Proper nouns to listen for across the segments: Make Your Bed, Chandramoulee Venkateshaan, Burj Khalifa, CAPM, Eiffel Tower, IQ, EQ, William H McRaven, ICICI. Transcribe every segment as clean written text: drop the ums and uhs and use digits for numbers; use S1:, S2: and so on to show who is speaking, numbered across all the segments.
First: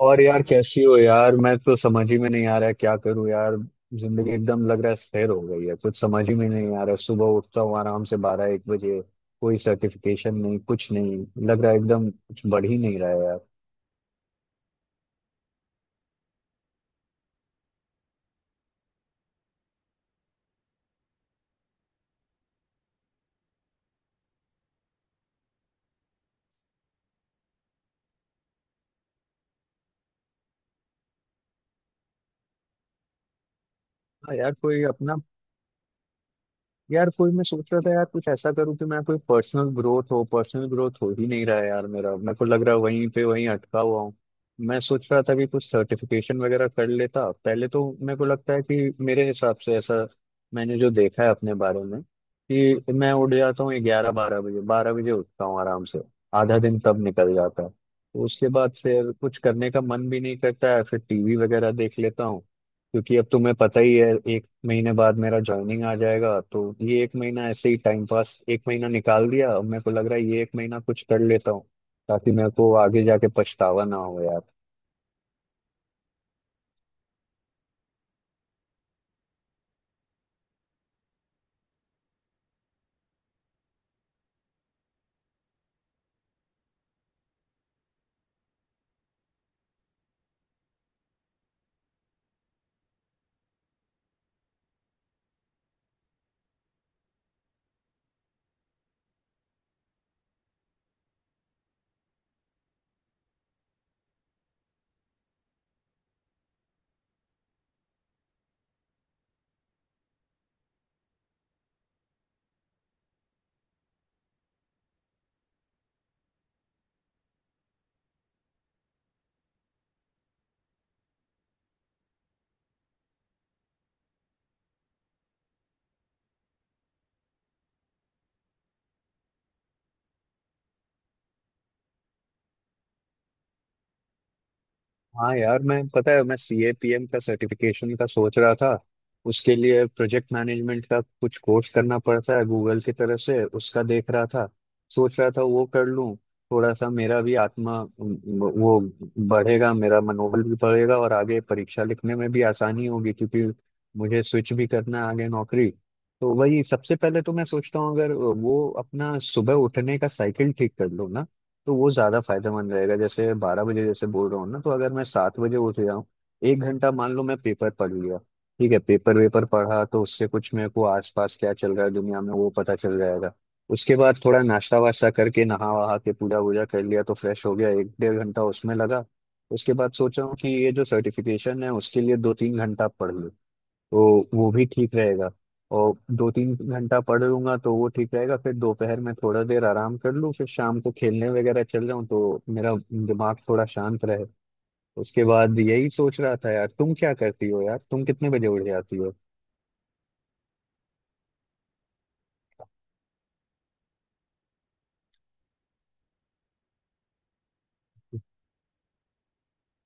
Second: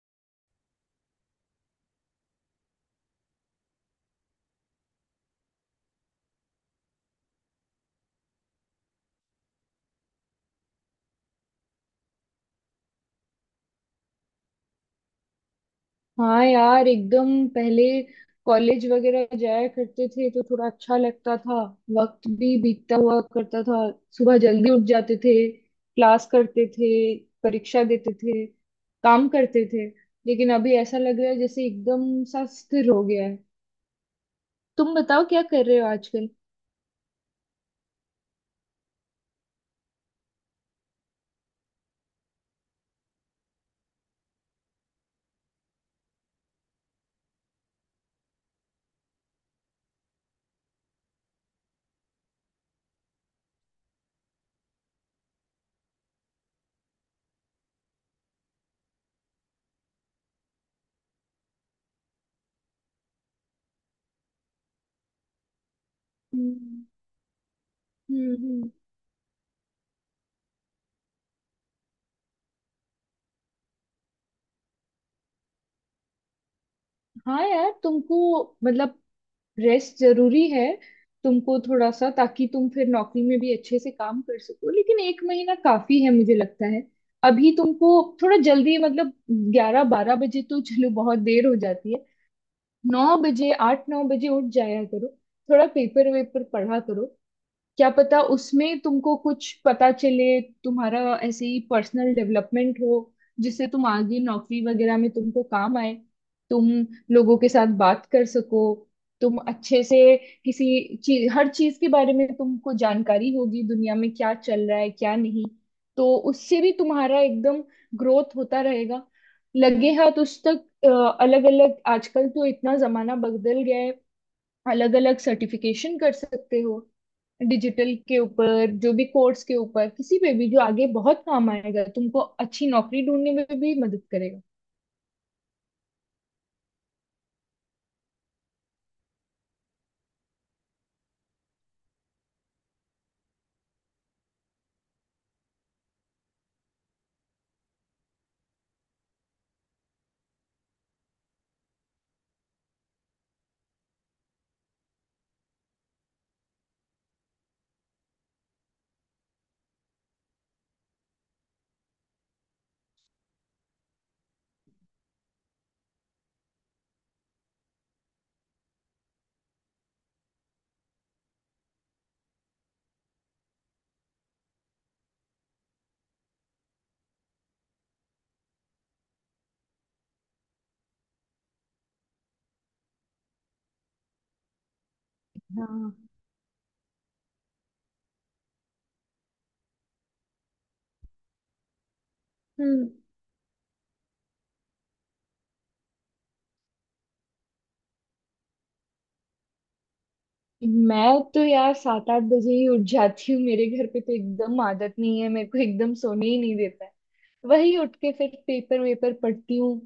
S1: और यार, कैसी हो यार। मैं तो समझ ही में नहीं आ रहा है क्या करूं यार। जिंदगी एकदम लग रहा है स्थिर हो गई है, कुछ समझ ही में नहीं आ रहा है। सुबह उठता हूँ आराम से बारह एक बजे। कोई सर्टिफिकेशन नहीं, कुछ नहीं। लग रहा है एकदम कुछ बढ़ ही नहीं रहा है यार।
S2: हाँ यार, एकदम पहले कॉलेज वगैरह जाया करते थे तो थोड़ा अच्छा लगता था। वक्त भी बीतता हुआ करता था। सुबह जल्दी उठ जाते थे, क्लास करते थे, परीक्षा देते थे, काम करते थे। लेकिन अभी ऐसा लग रहा है जैसे एकदम सा स्थिर हो गया है।
S1: हाँ यार, कोई
S2: तुम
S1: अपना।
S2: बताओ क्या कर रहे हो आजकल?
S1: यार कोई, मैं सोच रहा था यार कुछ ऐसा करूँ कि मैं कोई पर्सनल ग्रोथ हो ही नहीं रहा है यार मेरा। मेरे को लग रहा है वहीं पे वहीं अटका हुआ हूँ। मैं सोच रहा था कि कुछ सर्टिफिकेशन वगैरह कर लेता पहले। तो मेरे को लगता है कि मेरे हिसाब से ऐसा, मैंने जो देखा है अपने बारे में, कि मैं उठ जाता हूँ ग्यारह बारह बजे उठता हूँ आराम से। आधा दिन तब निकल जाता है, तो उसके बाद फिर कुछ करने का मन भी नहीं करता है, फिर टीवी वगैरह देख लेता हूँ। क्योंकि अब तुम्हें पता ही है, एक महीने बाद मेरा ज्वाइनिंग आ जाएगा। तो
S2: हम्म।
S1: ये एक महीना ऐसे ही टाइम
S2: हम्म।
S1: पास, एक
S2: हम्म।
S1: महीना निकाल दिया। अब मेरे को लग रहा है ये एक महीना कुछ कर लेता हूँ, ताकि मेरे को आगे जाके पछतावा ना हो।
S2: हाँ यार, तुमको मतलब रेस्ट जरूरी है। तुमको थोड़ा सा, ताकि तुम फिर नौकरी में भी अच्छे से काम कर सको, लेकिन एक महीना काफी है मुझे लगता है। अभी तुमको थोड़ा जल्दी, मतलब ग्यारह बारह बजे तो चलो बहुत देर हो जाती है। नौ बजे आठ नौ बजे उठ जाया करो। थोड़ा पेपर वेपर पढ़ा करो, क्या पता उसमें तुमको कुछ पता चले, तुम्हारा ऐसे ही पर्सनल डेवलपमेंट हो, जिससे तुम आगे नौकरी वगैरह में तुमको काम आए, तुम लोगों के साथ बात कर सको, तुम अच्छे से किसी चीज हर चीज के बारे में तुमको जानकारी होगी, दुनिया में क्या चल रहा है क्या नहीं। तो उससे भी तुम्हारा एकदम ग्रोथ होता रहेगा। लगे हाथ उस तक अलग अलग, आजकल तो इतना जमाना बदल गया है, अलग अलग सर्टिफिकेशन कर सकते हो, डिजिटल के ऊपर जो भी कोर्स के ऊपर किसी पे भी, जो आगे बहुत काम आएगा तुमको, अच्छी नौकरी ढूंढने में भी मदद करेगा।
S1: हाँ यार, मैं पता है, मैं CAPM का सर्टिफिकेशन का सोच रहा था। उसके लिए प्रोजेक्ट मैनेजमेंट का कुछ कोर्स करना पड़ता है, गूगल की तरफ से उसका देख रहा था। सोच रहा था वो कर लूँ। थोड़ा सा मेरा भी आत्मा, वो बढ़ेगा, मेरा मनोबल भी बढ़ेगा और आगे परीक्षा लिखने में भी आसानी होगी, क्योंकि मुझे स्विच भी करना है आगे नौकरी। तो वही सबसे पहले तो मैं सोचता हूँ, अगर वो अपना सुबह उठने का साइकिल ठीक कर लो ना, तो वो ज्यादा फायदेमंद रहेगा। जैसे बारह बजे जैसे बोल रहा हूँ ना, तो अगर मैं 7 बजे उठ जाऊँ, एक घंटा मान लो मैं पेपर पढ़ लिया। ठीक है, पेपर वेपर पढ़ा तो उससे कुछ मेरे को आसपास क्या चल रहा है दुनिया में, वो पता चल जाएगा। उसके बाद थोड़ा नाश्ता वाश्ता करके, नहा वहा के, पूजा वूजा कर लिया तो फ्रेश हो गया, एक डेढ़ घंटा उसमें लगा। उसके बाद सोचा हूँ कि ये जो सर्टिफिकेशन है, उसके लिए दो तीन घंटा पढ़ लूँ तो वो भी ठीक रहेगा। और
S2: हाँ।
S1: दो तीन घंटा पढ़ लूंगा तो वो ठीक रहेगा। फिर दोपहर में थोड़ा देर आराम कर लूँ, फिर शाम को खेलने वगैरह चल जाऊँ तो मेरा
S2: हम्म।
S1: दिमाग थोड़ा शांत रहे। उसके बाद यही सोच रहा था यार, तुम क्या करती हो यार, तुम कितने बजे उठ जाती हो।
S2: मैं तो यार सात आठ बजे ही उठ जाती हूँ, मेरे घर पे तो एकदम आदत नहीं है, मेरे को एकदम सोने ही नहीं देता है। वही उठ के फिर पेपर वेपर पढ़ती हूँ।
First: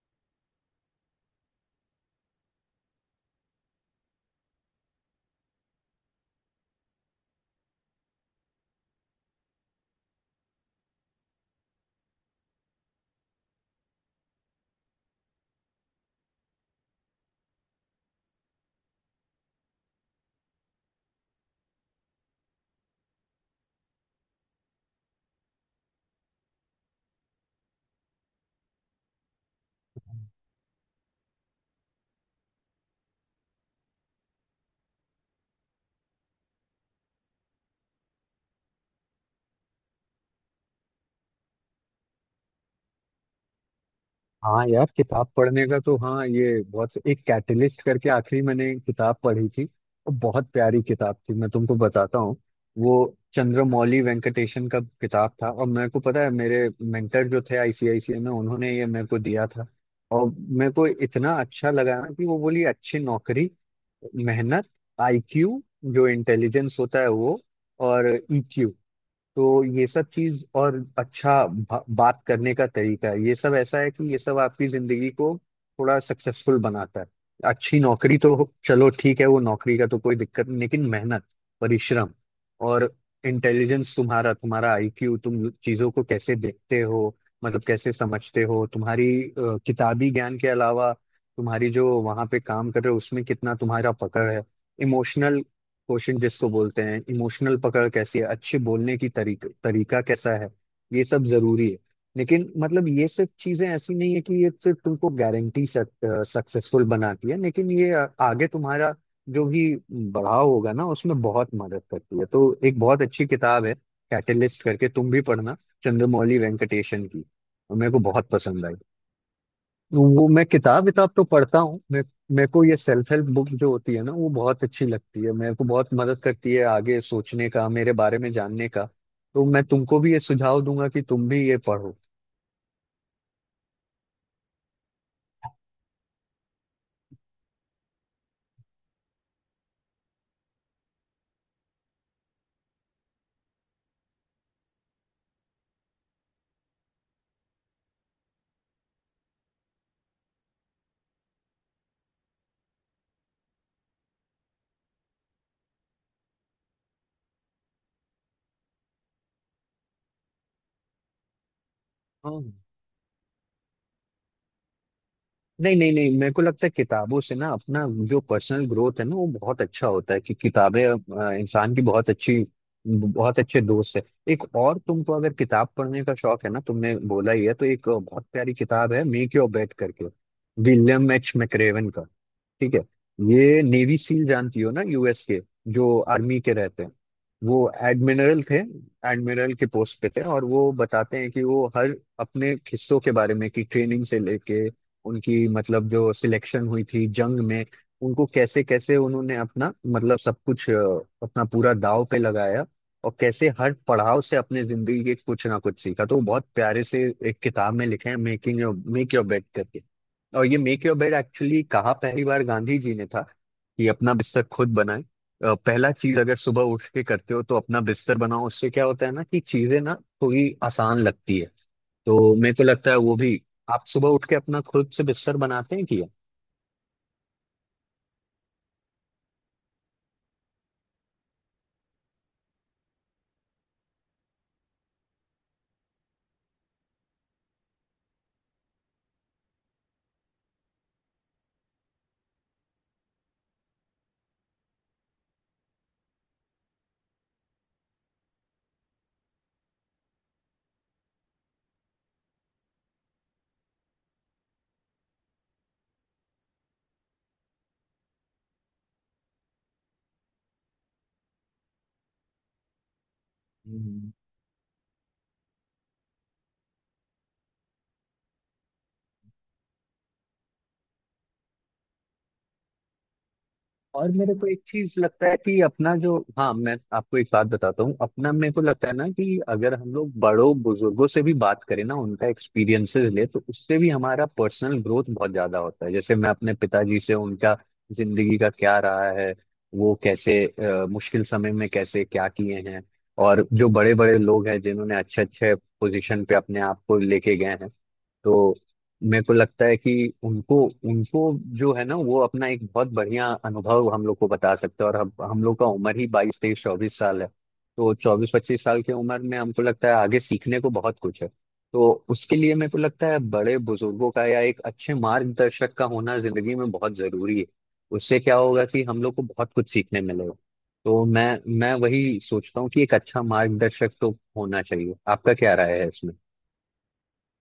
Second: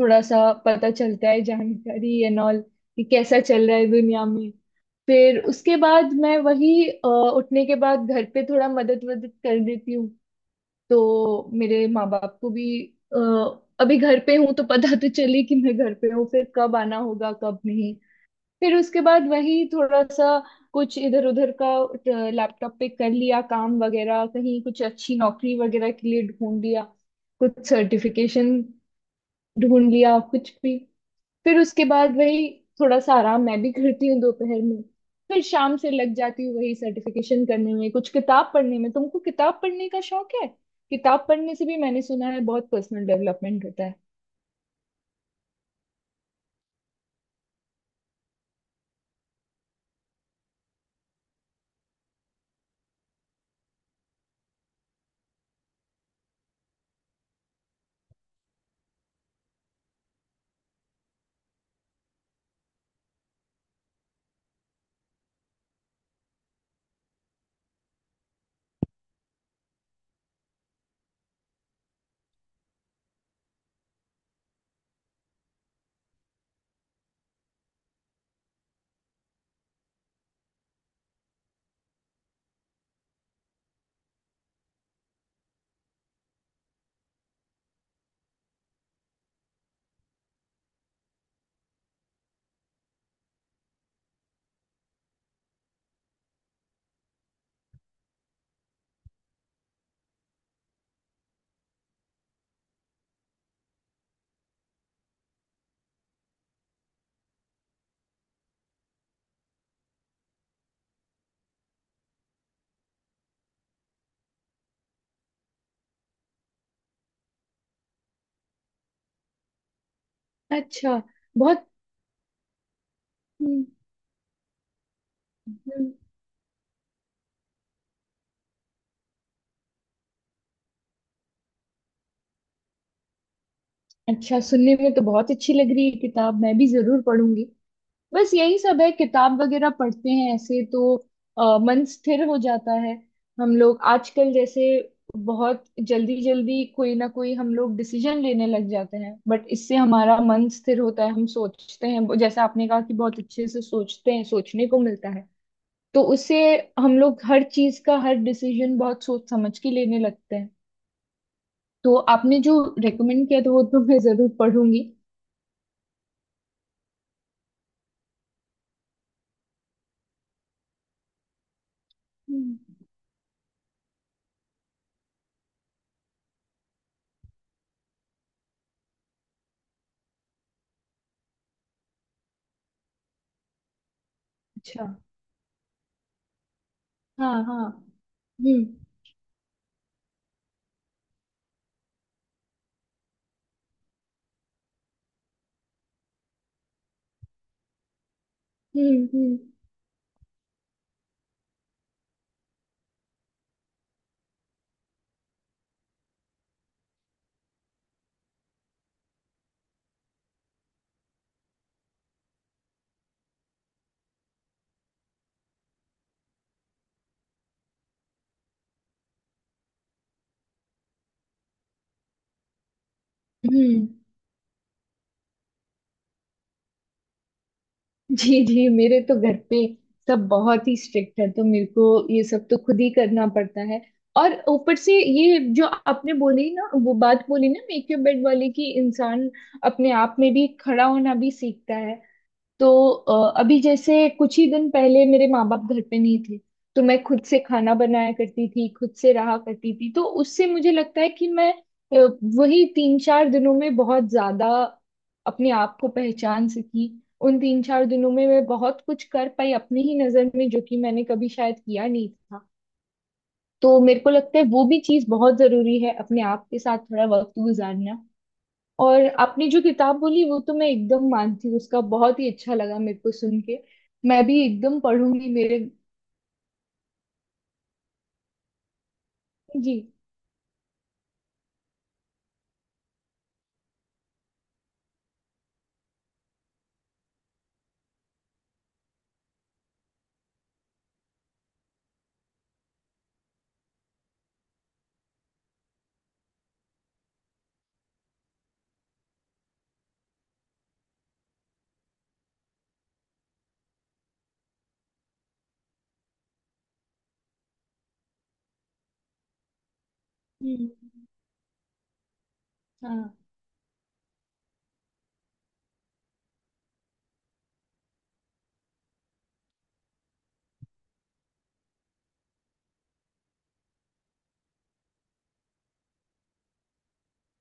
S2: थोड़ा सा पता चलता है, जानकारी एंड ऑल कि कैसा चल रहा है दुनिया में। फिर उसके बाद मैं वही उठने के बाद घर पे थोड़ा मदद वदद कर देती हूँ, तो मेरे माँ बाप को भी अ, अभी घर पे हूँ तो पता तो चले कि मैं घर पे हूँ, फिर कब आना होगा कब नहीं। फिर उसके बाद वही थोड़ा सा कुछ इधर उधर का लैपटॉप पे कर लिया, काम वगैरह कहीं कुछ अच्छी नौकरी वगैरह के लिए ढूंढ लिया, कुछ सर्टिफिकेशन ढूंढ लिया कुछ भी। फिर उसके बाद वही थोड़ा सा आराम मैं भी करती हूँ दोपहर में। फिर शाम से लग जाती हूँ वही सर्टिफिकेशन करने में, कुछ किताब पढ़ने में। तुमको किताब पढ़ने का शौक है? किताब पढ़ने से भी मैंने सुना है बहुत पर्सनल डेवलपमेंट होता है।
S1: हाँ यार, किताब पढ़ने का तो, हाँ ये बहुत एक कैटलिस्ट करके आखिरी मैंने किताब पढ़ी थी, और बहुत प्यारी किताब थी, मैं तुमको बताता हूँ। वो चंद्रमौली वेंकटेशन का किताब था, और मेरे को पता है, मेरे मेंटर जो थे ICICI में, उन्होंने ये मेरे को दिया था। और मेरे को इतना अच्छा लगा ना, कि वो बोली अच्छी नौकरी, मेहनत, IQ, जो इंटेलिजेंस होता है वो, और EQ। तो ये सब चीज, और अच्छा बात करने का तरीका है। ये सब ऐसा है कि ये सब आपकी जिंदगी को थोड़ा सक्सेसफुल बनाता है। अच्छी नौकरी तो चलो ठीक है, वो नौकरी का तो कोई दिक्कत नहीं, लेकिन मेहनत, परिश्रम, और इंटेलिजेंस, तुम्हारा तुम्हारा IQ, तुम चीजों को कैसे देखते हो, मतलब कैसे समझते हो। तुम्हारी किताबी ज्ञान के अलावा, तुम्हारी जो वहां पे काम कर रहे हो उसमें कितना तुम्हारा पकड़ है। इमोशनल क्वेश्चन जिसको बोलते हैं, इमोशनल पकड़ कैसी है, अच्छे बोलने की तरीका कैसा है। ये सब जरूरी है। लेकिन मतलब ये सब चीजें ऐसी नहीं है कि ये सिर्फ तुमको गारंटी सक्सेसफुल बनाती है, लेकिन ये आगे तुम्हारा जो भी बढ़ाव होगा ना उसमें बहुत मदद करती है। तो एक बहुत अच्छी किताब है कैटलिस्ट करके, तुम भी पढ़ना, चंद्रमौली वेंकटेशन की। मेरे को बहुत पसंद आई। वो मैं किताब
S2: अच्छा।
S1: विताब तो पढ़ता
S2: बहुत।
S1: हूँ मैं। मेरे को ये सेल्फ हेल्प बुक
S2: हम्म।
S1: जो होती है ना वो बहुत अच्छी लगती है, मेरे को बहुत
S2: हम्म।
S1: मदद करती है आगे सोचने का, मेरे बारे में जानने का। तो मैं तुमको भी ये सुझाव दूंगा कि तुम भी ये पढ़ो।
S2: अच्छा, सुनने में तो बहुत अच्छी लग रही है किताब, मैं भी जरूर पढ़ूंगी। बस यही सब है, किताब वगैरह पढ़ते हैं ऐसे तो मन स्थिर हो जाता है। हम लोग आजकल जैसे बहुत जल्दी जल्दी कोई ना कोई हम लोग डिसीजन लेने लग जाते हैं, बट इससे हमारा मन स्थिर होता है, हम सोचते हैं, जैसे आपने कहा कि बहुत अच्छे से सोचते हैं, सोचने को मिलता है। तो उससे हम लोग हर चीज का हर डिसीजन बहुत सोच समझ के लेने लगते हैं। तो आपने
S1: हाँ।
S2: जो रेकमेंड किया था वो तो मैं जरूर पढ़ूंगी।
S1: नहीं नहीं नहीं, मेरे को लगता है किताबों से ना अपना जो पर्सनल ग्रोथ है ना वो बहुत अच्छा होता है, कि किताबें इंसान की बहुत अच्छी,
S2: हम्म।
S1: बहुत अच्छे दोस्त है। एक और, तुमको अगर किताब पढ़ने का शौक है ना, तुमने बोला ही है, तो एक बहुत प्यारी किताब है मेक योर बेड करके, विलियम एच मैक्रेवन का। ठीक है, ये नेवी सील जानती हो ना,
S2: अच्छा।
S1: US के जो आर्मी के रहते हैं।
S2: हाँ
S1: वो
S2: हाँ।
S1: एडमिरल थे,
S2: हम्म
S1: एडमिरल के पोस्ट पे थे। और वो बताते हैं कि वो हर अपने हिस्सों के बारे में, कि ट्रेनिंग से लेके उनकी, मतलब जो सिलेक्शन हुई थी जंग में, उनको कैसे कैसे
S2: हम्म
S1: उन्होंने
S2: हम्म
S1: अपना, मतलब सब कुछ, अपना पूरा दाव पे लगाया। और कैसे हर पड़ाव से अपने जिंदगी के कुछ ना कुछ सीखा, तो वो बहुत प्यारे से एक किताब में लिखे हैं, मेक योर बेड करके। और ये मेक योर बेड एक्चुअली कहा पहली बार गांधी जी ने था, कि अपना बिस्तर खुद बनाए। पहला चीज अगर सुबह उठ के करते हो तो अपना बिस्तर बनाओ, उससे क्या होता है ना, कि चीजें ना थोड़ी आसान लगती है। तो मेरे को लगता है वो भी, आप
S2: हम्म।
S1: सुबह उठ के अपना खुद से बिस्तर बनाते हैं
S2: जी जी, मेरे तो घर पे सब बहुत ही स्ट्रिक्ट है, तो मेरे को ये सब तो खुद ही करना पड़ता है। और ऊपर से ये जो आपने बोली ना, वो बात बोली ना मेक योर बेड वाली, कि इंसान अपने आप में भी खड़ा होना भी सीखता है। तो अभी जैसे कुछ ही दिन पहले मेरे माँ बाप घर पे नहीं थे, तो मैं खुद से खाना बनाया करती थी, खुद से रहा करती थी, तो उससे मुझे लगता है कि मैं वही तीन चार दिनों में बहुत ज्यादा अपने आप को पहचान सकी। उन तीन चार दिनों में मैं बहुत कुछ कर पाई अपनी ही नजर में, जो कि मैंने कभी शायद किया नहीं था। तो मेरे को
S1: कि।
S2: लगता है वो भी चीज बहुत जरूरी है, अपने आप के साथ थोड़ा वक्त गुजारना। और आपने जो किताब बोली वो तो मैं एकदम मानती हूँ, उसका बहुत ही अच्छा लगा मेरे को सुन के।
S1: और
S2: मैं
S1: मेरे
S2: भी
S1: को एक
S2: एकदम
S1: चीज लगता
S2: पढ़ूंगी
S1: है
S2: मेरे।
S1: कि अपना जो, हाँ मैं आपको एक बात बताता हूँ। अपना मेरे को लगता है ना कि अगर
S2: जी।
S1: हम लोग बड़ों बुजुर्गों से भी बात करें ना, उनका एक्सपीरियंसेस ले, तो उससे भी हमारा पर्सनल ग्रोथ बहुत ज्यादा होता है। जैसे मैं अपने पिताजी से, उनका जिंदगी का क्या रहा है, वो कैसे मुश्किल समय में कैसे क्या किए हैं। और जो बड़े बड़े लोग हैं जिन्होंने अच्छे अच्छे पोजीशन पे अपने आप को लेके गए हैं, तो मेरे को लगता है कि उनको उनको जो है ना, वो अपना एक बहुत बढ़िया अनुभव हम लोग को बता सकते हैं। और हम लोग का उम्र ही 22 23 24 साल है। तो 24 25 साल की उम्र में हमको लगता है आगे सीखने
S2: हम्म।
S1: को बहुत कुछ है। तो उसके लिए मेरे को लगता
S2: हाँ।
S1: है बड़े बुजुर्गों का या एक अच्छे मार्गदर्शक का होना जिंदगी में बहुत जरूरी है। उससे क्या होगा, कि हम लोग को बहुत कुछ सीखने मिलेगा। तो मैं वही सोचता हूँ कि एक अच्छा मार्गदर्शक तो होना चाहिए। आपका क्या राय है इसमें?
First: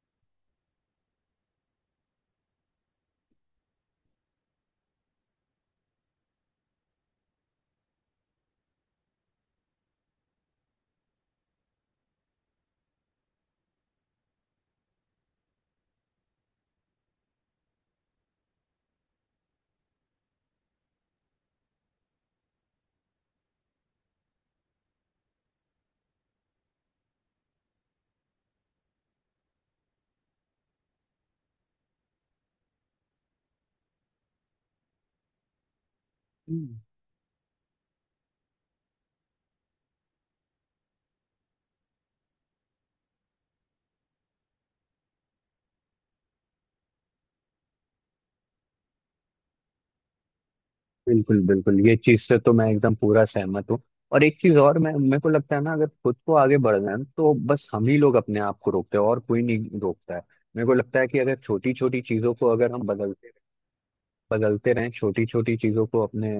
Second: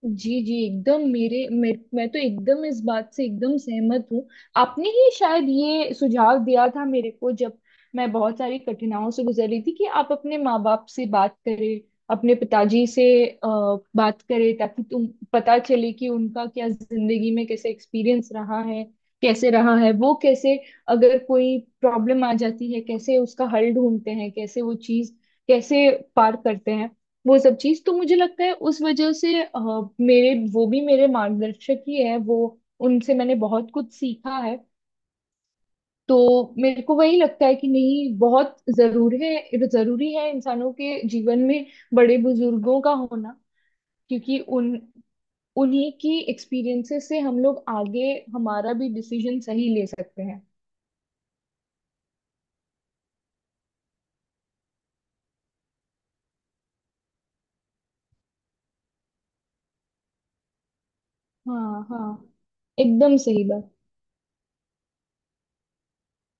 S2: जी जी एकदम, मैं तो एकदम इस बात से एकदम सहमत हूँ। आपने ही शायद ये सुझाव दिया था मेरे को, जब मैं बहुत सारी कठिनाइयों से गुजर रही थी, कि आप अपने माँ बाप से बात करें, अपने पिताजी से बात करें, ताकि तुम पता चले कि उनका क्या जिंदगी में कैसे एक्सपीरियंस रहा है, कैसे रहा है, वो कैसे अगर कोई प्रॉब्लम आ जाती है कैसे उसका हल ढूंढते हैं, कैसे वो चीज कैसे पार करते हैं। वो सब चीज तो मुझे लगता है उस वजह से मेरे वो भी मेरे मार्गदर्शक ही है वो, उनसे मैंने बहुत कुछ सीखा है। तो मेरे को वही लगता है कि नहीं, बहुत जरूर है, जरूरी है इंसानों के जीवन में बड़े बुजुर्गों का होना, क्योंकि उन उन्हीं की एक्सपीरियंसेस से हम लोग आगे हमारा भी डिसीजन सही ले सकते हैं।
S1: बिल्कुल बिल्कुल, ये चीज से तो मैं एकदम पूरा सहमत हूँ। और एक चीज और, मैं, मेरे को लगता है ना, अगर खुद को आगे बढ़ना है तो बस हम ही लोग अपने आप को रोकते हैं, और कोई नहीं रोकता है। मेरे को लगता है कि अगर छोटी
S2: हाँ
S1: छोटी
S2: हाँ,
S1: चीजों को, अगर हम
S2: एकदम
S1: बदलते,
S2: सही बात।
S1: बदलते रहें छोटी छोटी चीजों को, अपने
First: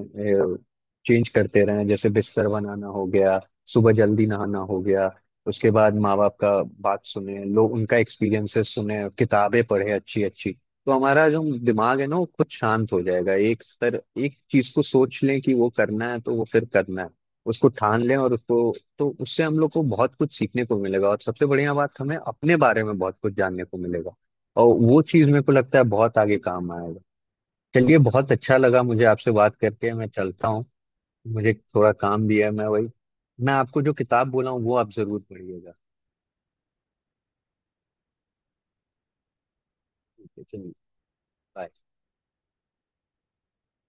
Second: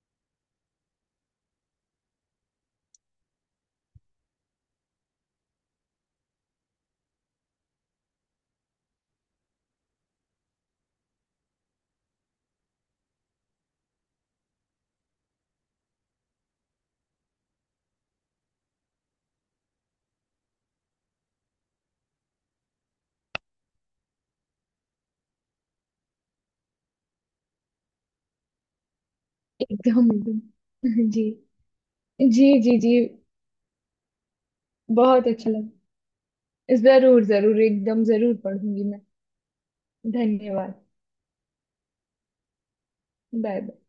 S1: चेंज करते रहें, जैसे बिस्तर बनाना हो गया, सुबह जल्दी नहाना हो गया, उसके बाद माँ बाप का बात सुने, लोग उनका एक्सपीरियंसेस सुने, किताबें पढ़े अच्छी अच्छी, तो हमारा जो दिमाग है ना वो खुद शांत हो जाएगा। एक स्तर, एक चीज को सोच लें कि वो करना है, तो वो फिर करना है, उसको ठान लें। और उसको तो उससे हम लोग को बहुत कुछ सीखने को मिलेगा, और सबसे बढ़िया बात, हमें अपने बारे में बहुत कुछ जानने को मिलेगा। और वो चीज मेरे को लगता है बहुत आगे काम आएगा। चलिए, बहुत अच्छा लगा मुझे आपसे बात करके, मैं
S2: एकदम
S1: चलता हूँ।
S2: एकदम। जी।
S1: मुझे थोड़ा काम भी
S2: जी
S1: है, मैं
S2: जी
S1: वही।
S2: जी।
S1: मैं आपको जो किताब बोला हूँ वो आप जरूर
S2: बहुत अच्छा लगा।
S1: पढ़िएगा।
S2: जरूर जरूर एकदम जरूर पढ़ूंगी मैं।
S1: ठीक है चलिए।
S2: धन्यवाद।
S1: bye।
S2: Bye bye.